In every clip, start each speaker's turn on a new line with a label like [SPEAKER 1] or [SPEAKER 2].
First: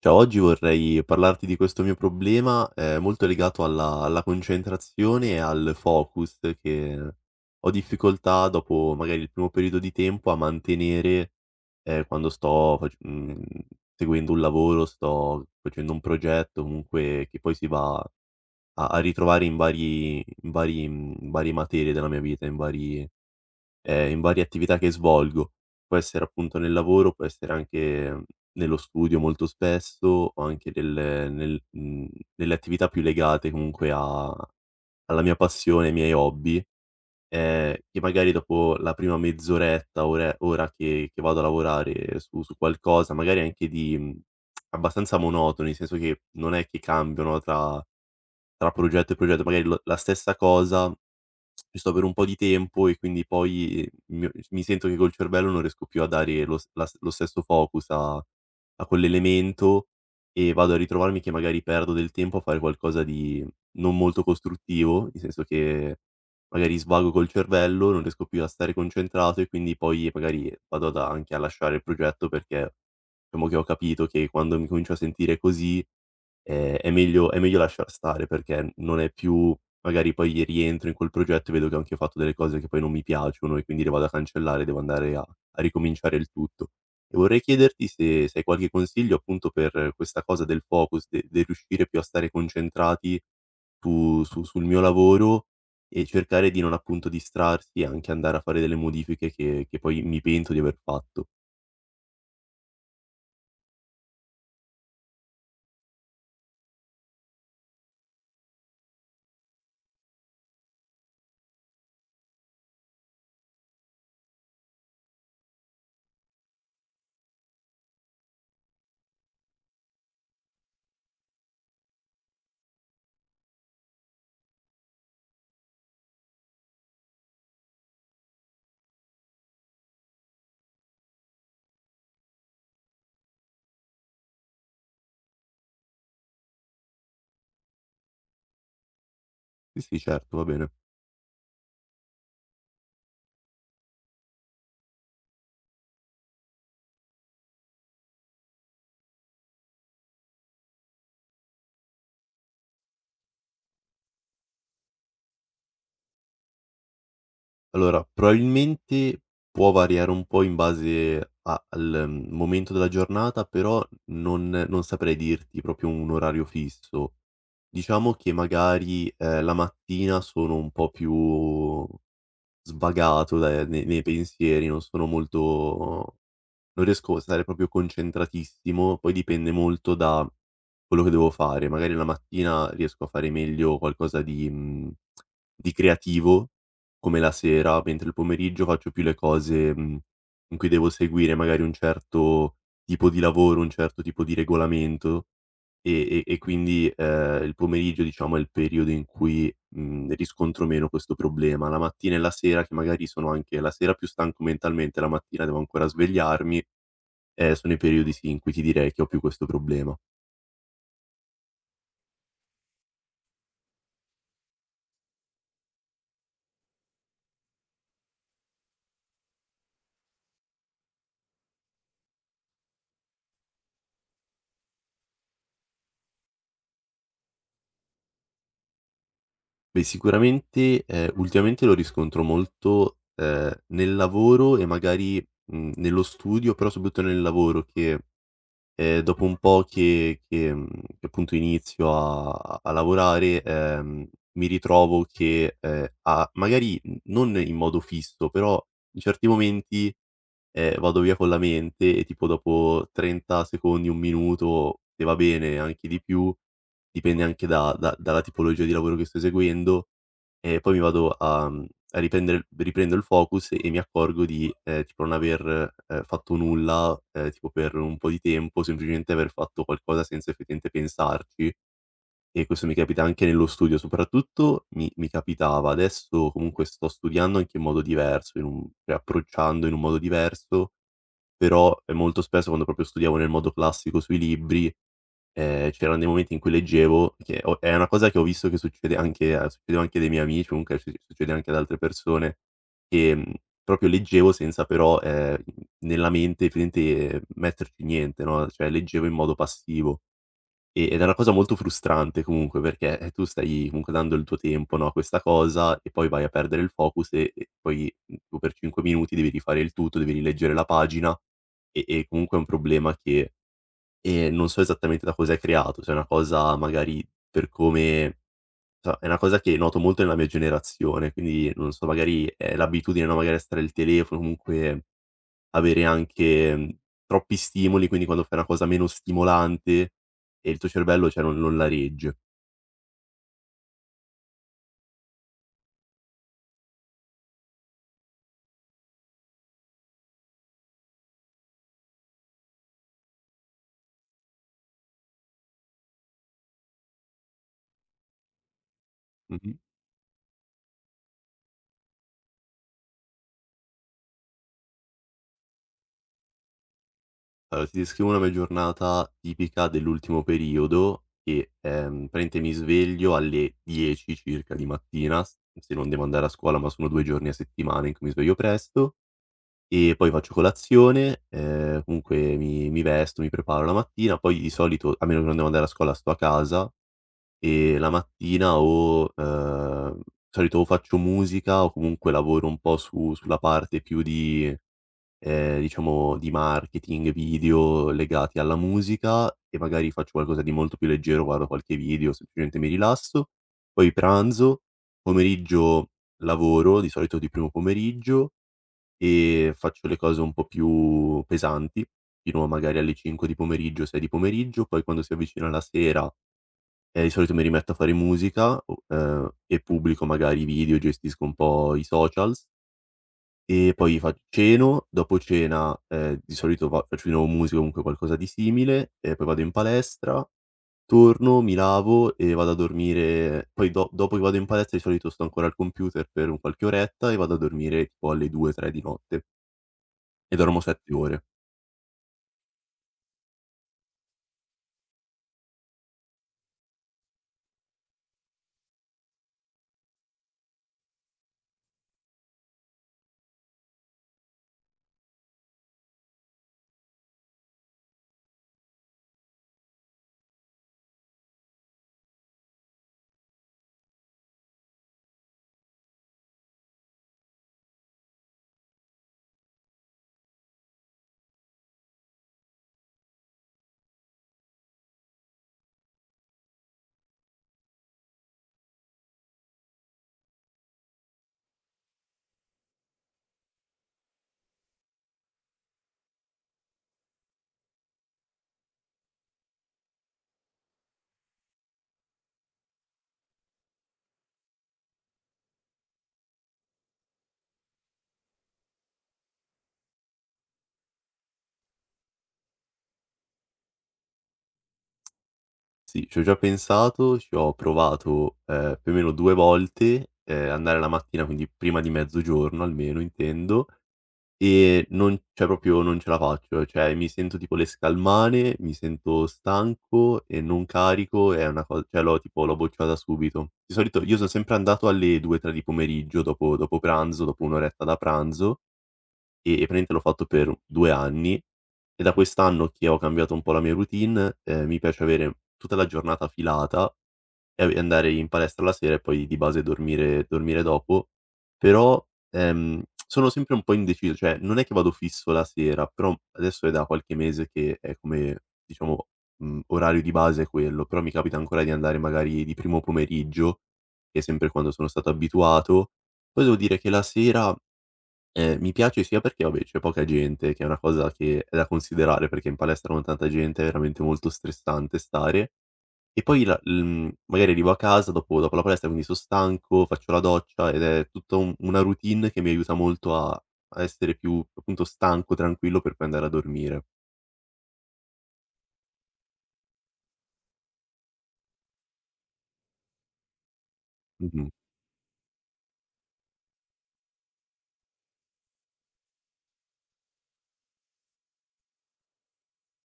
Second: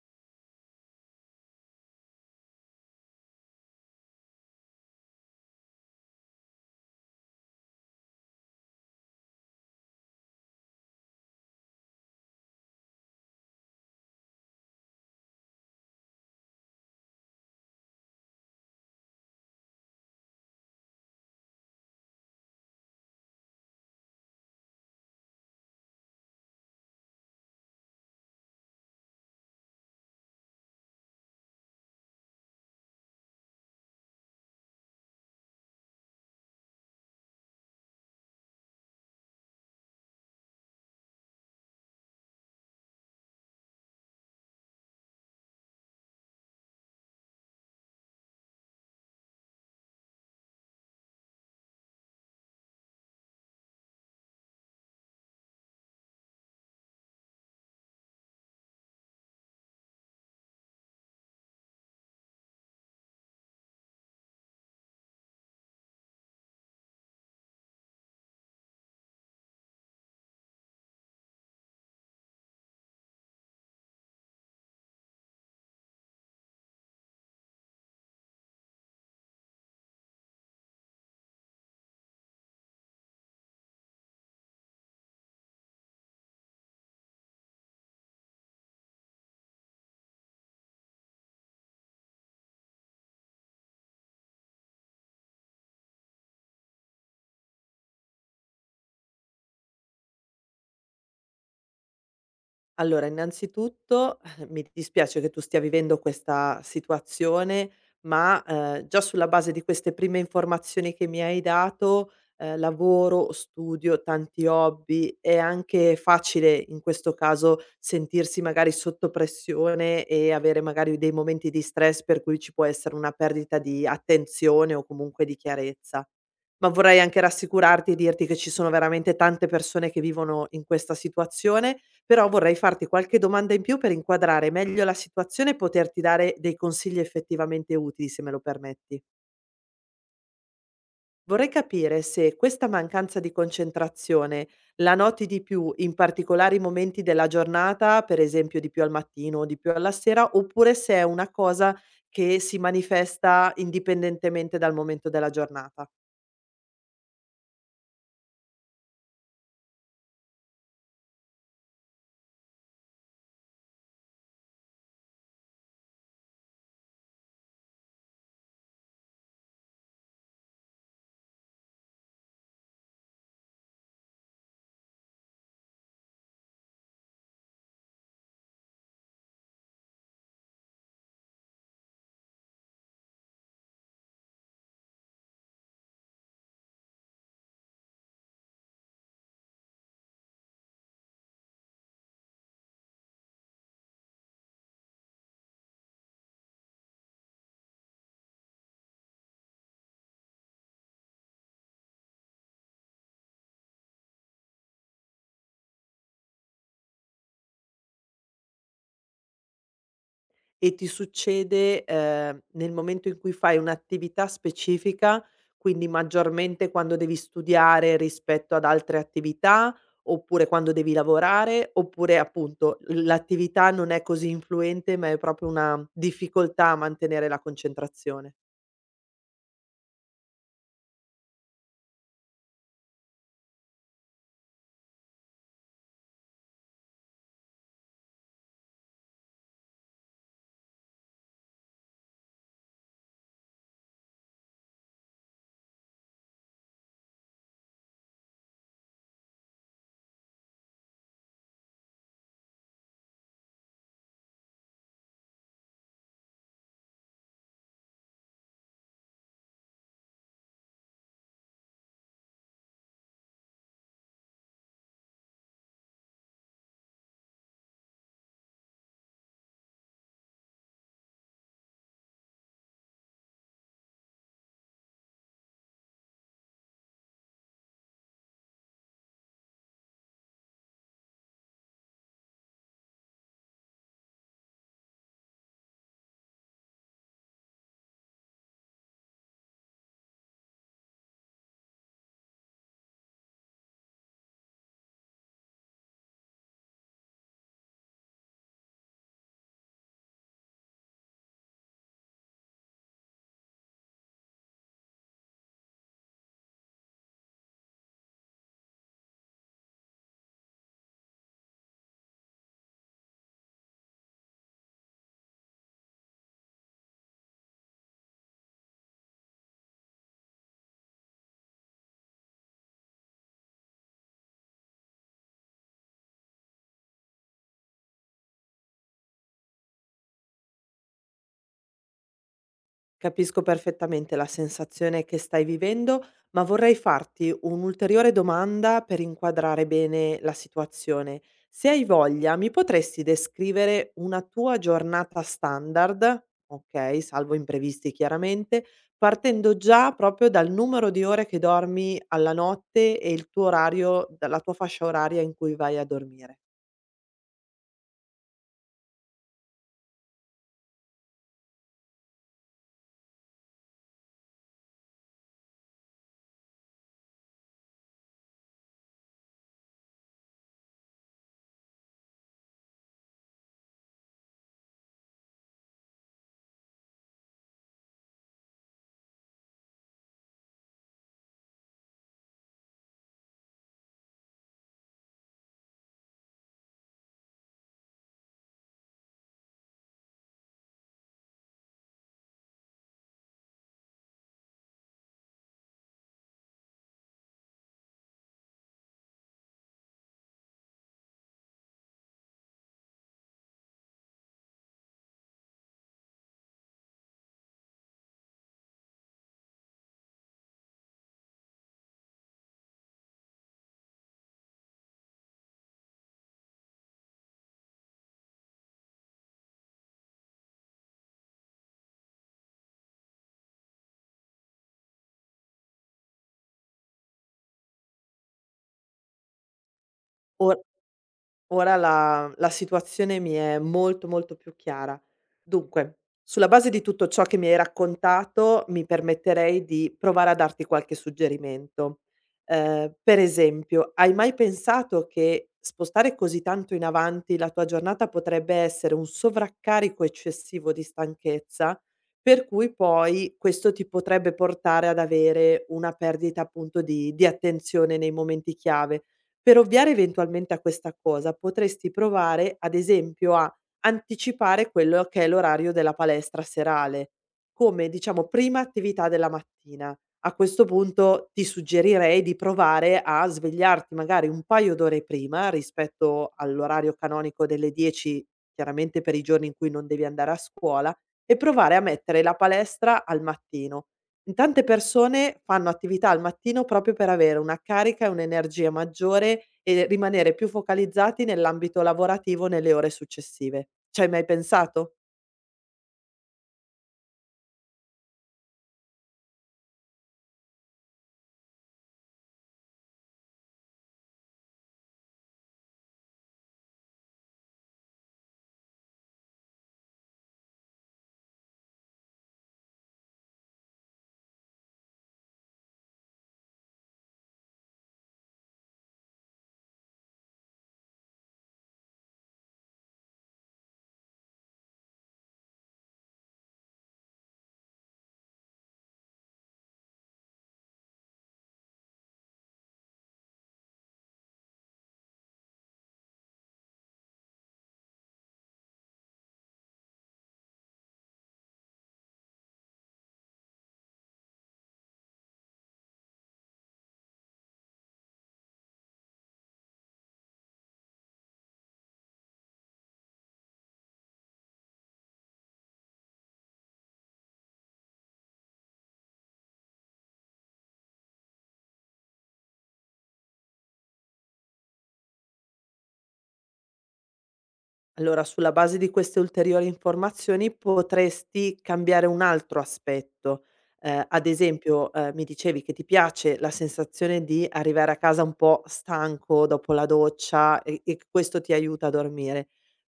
[SPEAKER 1] Ciao, oggi vorrei parlarti di questo mio problema, molto legato alla concentrazione e al focus che ho difficoltà dopo magari il primo periodo di tempo a mantenere, quando sto seguendo un lavoro, sto facendo un progetto comunque che poi si va a ritrovare in varie materie della mia vita, in varie attività che svolgo. Può essere appunto nel lavoro, può essere anche, nello studio molto spesso, o anche nelle attività più legate comunque a alla mia passione, ai miei hobby, che magari dopo la prima mezz'oretta, ore ora che vado a lavorare su qualcosa, magari anche di abbastanza monotono, nel senso che non è che cambiano tra progetto e progetto, magari lo la stessa cosa ci sto per un po' di tempo, e quindi poi mi sento che col cervello non riesco più a dare lo s la s- lo stesso focus a quell'elemento, e vado a ritrovarmi che magari perdo del tempo a fare qualcosa di non molto costruttivo, nel senso che magari svago col cervello, non riesco più a stare concentrato, e quindi poi magari vado ad anche a lasciare il progetto, perché diciamo che ho capito che quando mi comincio a sentire così, è meglio lasciar stare, perché non è più. Magari poi rientro in quel progetto e vedo che ho anche fatto delle cose che poi non mi piacciono, e quindi le vado a cancellare, devo andare a ricominciare il tutto. E vorrei chiederti se hai qualche consiglio appunto per questa cosa del focus, de del riuscire più a stare concentrati su su sul mio lavoro, e cercare di non appunto distrarsi e anche andare a fare delle modifiche che poi mi pento di aver fatto.
[SPEAKER 2] Allora, innanzitutto mi dispiace che tu stia vivendo questa situazione, ma già sulla base di queste prime informazioni che mi hai dato, lavoro, studio, tanti hobby, è anche facile in questo caso sentirsi magari sotto pressione e avere magari dei momenti di stress, per cui ci può essere una perdita di attenzione o comunque di chiarezza. Ma vorrei anche rassicurarti e dirti che ci sono veramente tante persone che vivono in questa situazione, però vorrei farti qualche domanda in più per inquadrare meglio la situazione e poterti dare dei consigli effettivamente utili, se me lo permetti.
[SPEAKER 1] Sì, sì, certo, va bene.
[SPEAKER 2] Vorrei capire se questa mancanza di concentrazione la noti di più in particolari momenti della giornata, per esempio di più al mattino o di più alla sera, oppure se è una cosa che si manifesta indipendentemente dal momento della giornata.
[SPEAKER 1] Allora, probabilmente può variare un po' in base a al, mhmm, momento della giornata, però non saprei dirti proprio un orario fisso. Diciamo che magari, la mattina sono un po' più svagato de ne nei pensieri, non sono molto. Non riesco a stare proprio concentratissimo, poi dipende molto da quello che devo fare. Magari la mattina riesco a fare meglio qualcosa di creativo, come la sera, mentre il pomeriggio faccio più le cose, in cui devo seguire magari un certo tipo di lavoro, un certo tipo di regolamento, e quindi, il pomeriggio, diciamo, è il periodo in cui, riscontro meno questo problema. La mattina e la sera, che magari sono anche la sera più stanco mentalmente, la mattina devo ancora svegliarmi. Sono i periodi, sì, in cui ti direi che ho più questo problema.
[SPEAKER 2] E ti succede, nel momento in cui fai un'attività specifica, quindi maggiormente quando devi studiare rispetto ad altre attività, oppure quando devi lavorare, oppure appunto l'attività non è così influente, ma è proprio una difficoltà a mantenere la concentrazione?
[SPEAKER 1] Beh, sicuramente, ultimamente lo riscontro molto, nel lavoro e magari, nello studio, però soprattutto nel lavoro. Che Dopo un po' che appunto inizio a lavorare, mi ritrovo che, a magari n non in modo fisso, però in certi momenti, vado via con la mente e tipo dopo 30 secondi, 1 minuto, e va bene anche di più, dipende anche da da dalla tipologia di lavoro che sto eseguendo, e poi mi vado a mhmm, a riprendere riprendo il focus e mi accorgo di, tipo non aver, fatto nulla, tipo per un po' di tempo, semplicemente aver fatto qualcosa senza effettivamente pensarci, e questo mi capita anche nello studio. Soprattutto mi capitava; adesso comunque sto studiando anche in modo diverso, in un cioè approcciando in un modo diverso, però, molto spesso quando proprio studiavo nel modo classico sui libri, c'erano dei momenti in cui leggevo, che ho è una cosa che ho visto che succedeva anche dei miei amici, comunque succede anche ad altre persone, che, proprio leggevo senza, però, nella mente praticamente metterci niente, no, cioè leggevo in modo passivo. Ed è una cosa molto frustrante comunque, perché, tu stai comunque dando il tuo tempo, no, a questa cosa, e poi vai a perdere il focus e poi, tu per 5 minuti devi rifare il tutto, devi rileggere la pagina, e comunque è un problema che e non so esattamente da cosa è creato, se è una cosa magari per come cioè è una cosa che noto molto nella mia generazione, quindi non so, magari è l'abitudine, no, magari a stare al telefono, comunque avere anche, troppi stimoli, quindi quando fai una cosa meno stimolante, e il tuo cervello, cioè non la regge.
[SPEAKER 2] Capisco perfettamente la sensazione che stai vivendo, ma vorrei farti un'ulteriore domanda per inquadrare bene la situazione. Se hai voglia, mi potresti descrivere una tua giornata standard, ok, salvo imprevisti chiaramente,
[SPEAKER 1] Mh-mh.
[SPEAKER 2] partendo già proprio dal numero di ore che dormi alla notte e il tuo orario, la tua fascia oraria in cui vai a dormire.
[SPEAKER 1] Allora ti descrivo una mia giornata tipica dell'ultimo periodo, che, praticamente mi sveglio alle 10 circa di mattina, s se non devo andare a scuola, ma sono 2 giorni a settimana in cui mi sveglio presto. E poi faccio colazione, comunque mi vesto, mi preparo la mattina, poi di solito, a meno che non devo andare a scuola, sto a casa, e la mattina o, di solito o faccio musica o comunque lavoro un po' su sulla parte più di, diciamo, di marketing, video legati alla musica, e magari faccio qualcosa di molto più leggero, guardo qualche video, semplicemente mi rilasso. Poi pranzo, pomeriggio lavoro, di solito di primo pomeriggio, e faccio le cose un po' più pesanti, fino a magari alle 5 di pomeriggio, 6 di pomeriggio, poi quando si avvicina la sera, di solito mi rimetto a fare musica, o e pubblico magari video, gestisco un po' i socials, e poi fac ceno, dopo cena, di solito va faccio di nuovo musica o comunque qualcosa di simile, e poi vado in palestra, torno, mi lavo e vado a dormire. Poi do dopo che vado in palestra, di solito sto ancora al computer per un qualche oretta, e vado a dormire tipo alle 2, 3 di notte. E dormo 7 ore.
[SPEAKER 2] Ora la situazione mi è molto, molto più chiara. Dunque, sulla base di tutto ciò che mi hai raccontato, mi permetterei di provare a darti qualche suggerimento. Per esempio, hai mai pensato che spostare così tanto in avanti la tua giornata potrebbe essere un sovraccarico eccessivo di stanchezza, per cui poi questo ti potrebbe portare ad avere una perdita appunto di attenzione nei momenti chiave? Per ovviare eventualmente a questa cosa, potresti provare, ad esempio, a anticipare quello che è l'orario della palestra serale, come diciamo prima attività della mattina. A questo punto ti suggerirei di provare a svegliarti magari un paio d'ore prima rispetto all'orario canonico delle 10, chiaramente per i giorni in cui non devi andare a scuola, e provare a mettere la palestra al mattino. Tante persone fanno attività al mattino proprio per avere una carica e un'energia maggiore e rimanere più focalizzati nell'ambito lavorativo nelle ore successive. Ci hai mai pensato?
[SPEAKER 1] Sì, ci ho già pensato, ci ho provato, più o meno 2 volte, andare la mattina, quindi prima di mezzogiorno almeno, intendo, e non, cioè proprio non ce la faccio, cioè mi sento tipo le scalmane, mi sento stanco e non carico, è una co cioè l'ho tipo l'ho bocciata subito. Di solito io son sempre andato alle 2, 3 di pomeriggio, dopo pranzo, dopo 1 oretta da pranzo. E praticamente l'ho fatto per 2 anni, e da quest'anno che ho cambiato un po' la mia routine, mi piace avere tutta la giornata filata e ave andare in palestra la sera e poi di base dormire dopo, però, sono sempre un po' indeciso, cioè non è che vado fisso la sera, però adesso è da qualche mese che è come, diciamo, orario di base è quello, però mi capita ancora di andare magari di primo pomeriggio, che è sempre quando sono stato abituato. Poi devo dire che la sera, mi piace, sia perché vabbè c'è poca gente, che è una cosa che è da considerare, perché in palestra con tanta gente è veramente molto stressante stare, e poi, magari arrivo a casa dopo la palestra, quindi son stanco, faccio la doccia, ed è tutta un una routine che mi aiuta molto a essere più appunto stanco, tranquillo, per poi andare a dormire.
[SPEAKER 2] Allora, sulla base di queste ulteriori informazioni potresti cambiare un altro aspetto. Ad
[SPEAKER 1] Mh-mh.
[SPEAKER 2] esempio, mi dicevi che ti piace la sensazione di arrivare a casa un po' stanco dopo la doccia, e questo ti aiuta a dormire.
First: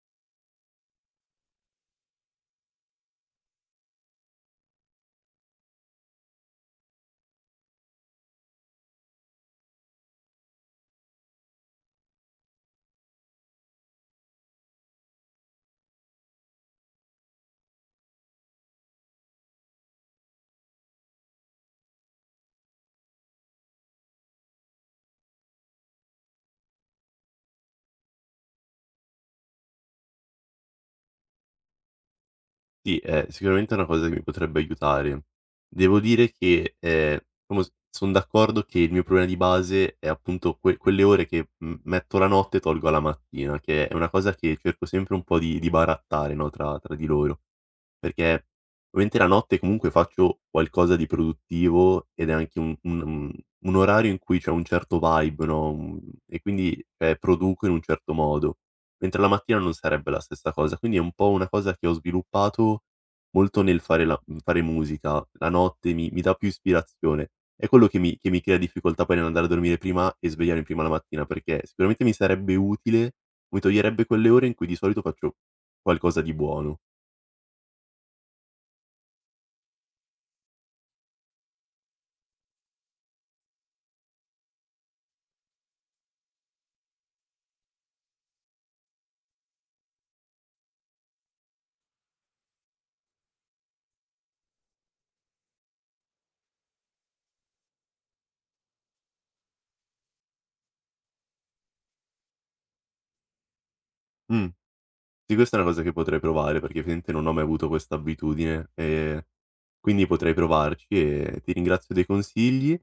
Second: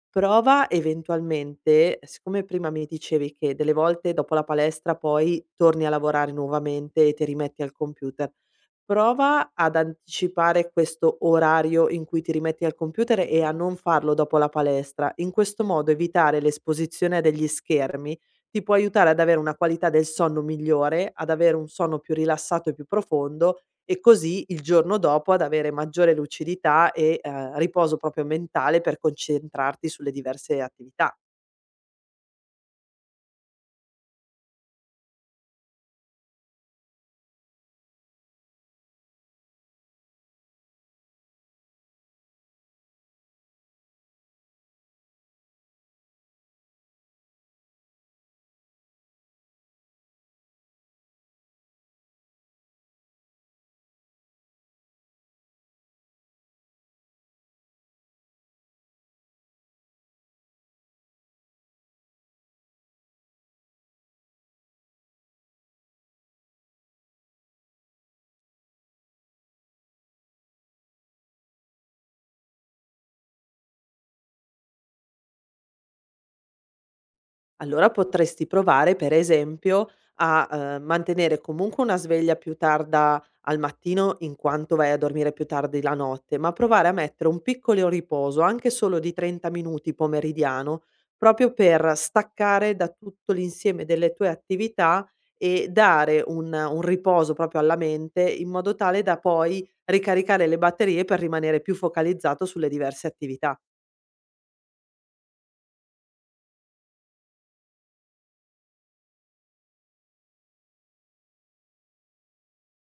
[SPEAKER 2] Prova eventualmente, siccome prima mi dicevi che delle volte dopo la palestra poi torni a lavorare nuovamente e ti rimetti al computer, prova ad anticipare questo orario in cui ti rimetti al computer e a non farlo dopo la palestra. In questo modo, evitare l'esposizione degli schermi ti può aiutare ad avere una qualità del sonno migliore, ad avere un sonno più rilassato e più profondo, e così il giorno dopo ad avere maggiore lucidità e riposo proprio mentale per concentrarti sulle diverse attività.
[SPEAKER 1] Sì, è sicuramente una cosa che mi potrebbe aiutare. Devo dire che, diciamo, son d'accordo che il mio problema di base è appunto quelle ore che m metto la notte e tolgo alla mattina, che è una cosa che cerco sempre un po' di barattare, no, tra di loro. Perché ovviamente la notte comunque faccio qualcosa di produttivo, ed è anche un orario in cui c'è un certo vibe, no, e quindi, produco in un certo modo. Mentre la mattina non sarebbe la stessa cosa, quindi è un po' una cosa che ho sviluppato molto nel fare musica. La notte mi dà più ispirazione. È quello che mi crea difficoltà poi nell'andare a dormire prima e svegliarmi prima la mattina, perché sicuramente mi sarebbe utile, mi toglierebbe quelle ore in cui di solito faccio qualcosa di buono.
[SPEAKER 2] Allora potresti provare per esempio a, mantenere comunque una sveglia più tarda al mattino in quanto vai a dormire più tardi la notte, ma provare a mettere un piccolo riposo, anche solo di 30 minuti pomeridiano, proprio per staccare da tutto l'insieme delle tue attività e dare un riposo proprio alla mente, in modo tale da poi ricaricare le batterie per rimanere più focalizzato sulle diverse attività.
[SPEAKER 1] Mh, sì, questa è una cosa che potrei provare, perché ovviamente non ho mai avuto questa abitudine, quindi potrei provarci e ti ringrazio dei consigli.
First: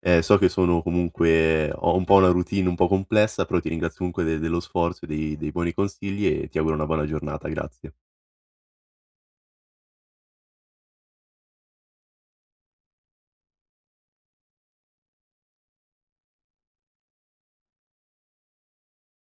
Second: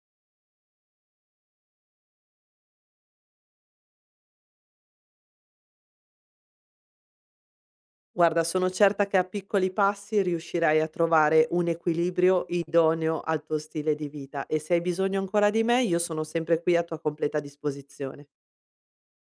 [SPEAKER 1] So che sono comunque ho un po' una routine un po' complessa, però ti ringrazio comunque de dello sforzo e dei buoni consigli, e ti auguro una buona giornata. Grazie.
[SPEAKER 2] Guarda, sono certa che a piccoli passi riuscirai a trovare un equilibrio idoneo al tuo stile di vita, e se hai bisogno ancora di me, io sono sempre qui a tua completa disposizione.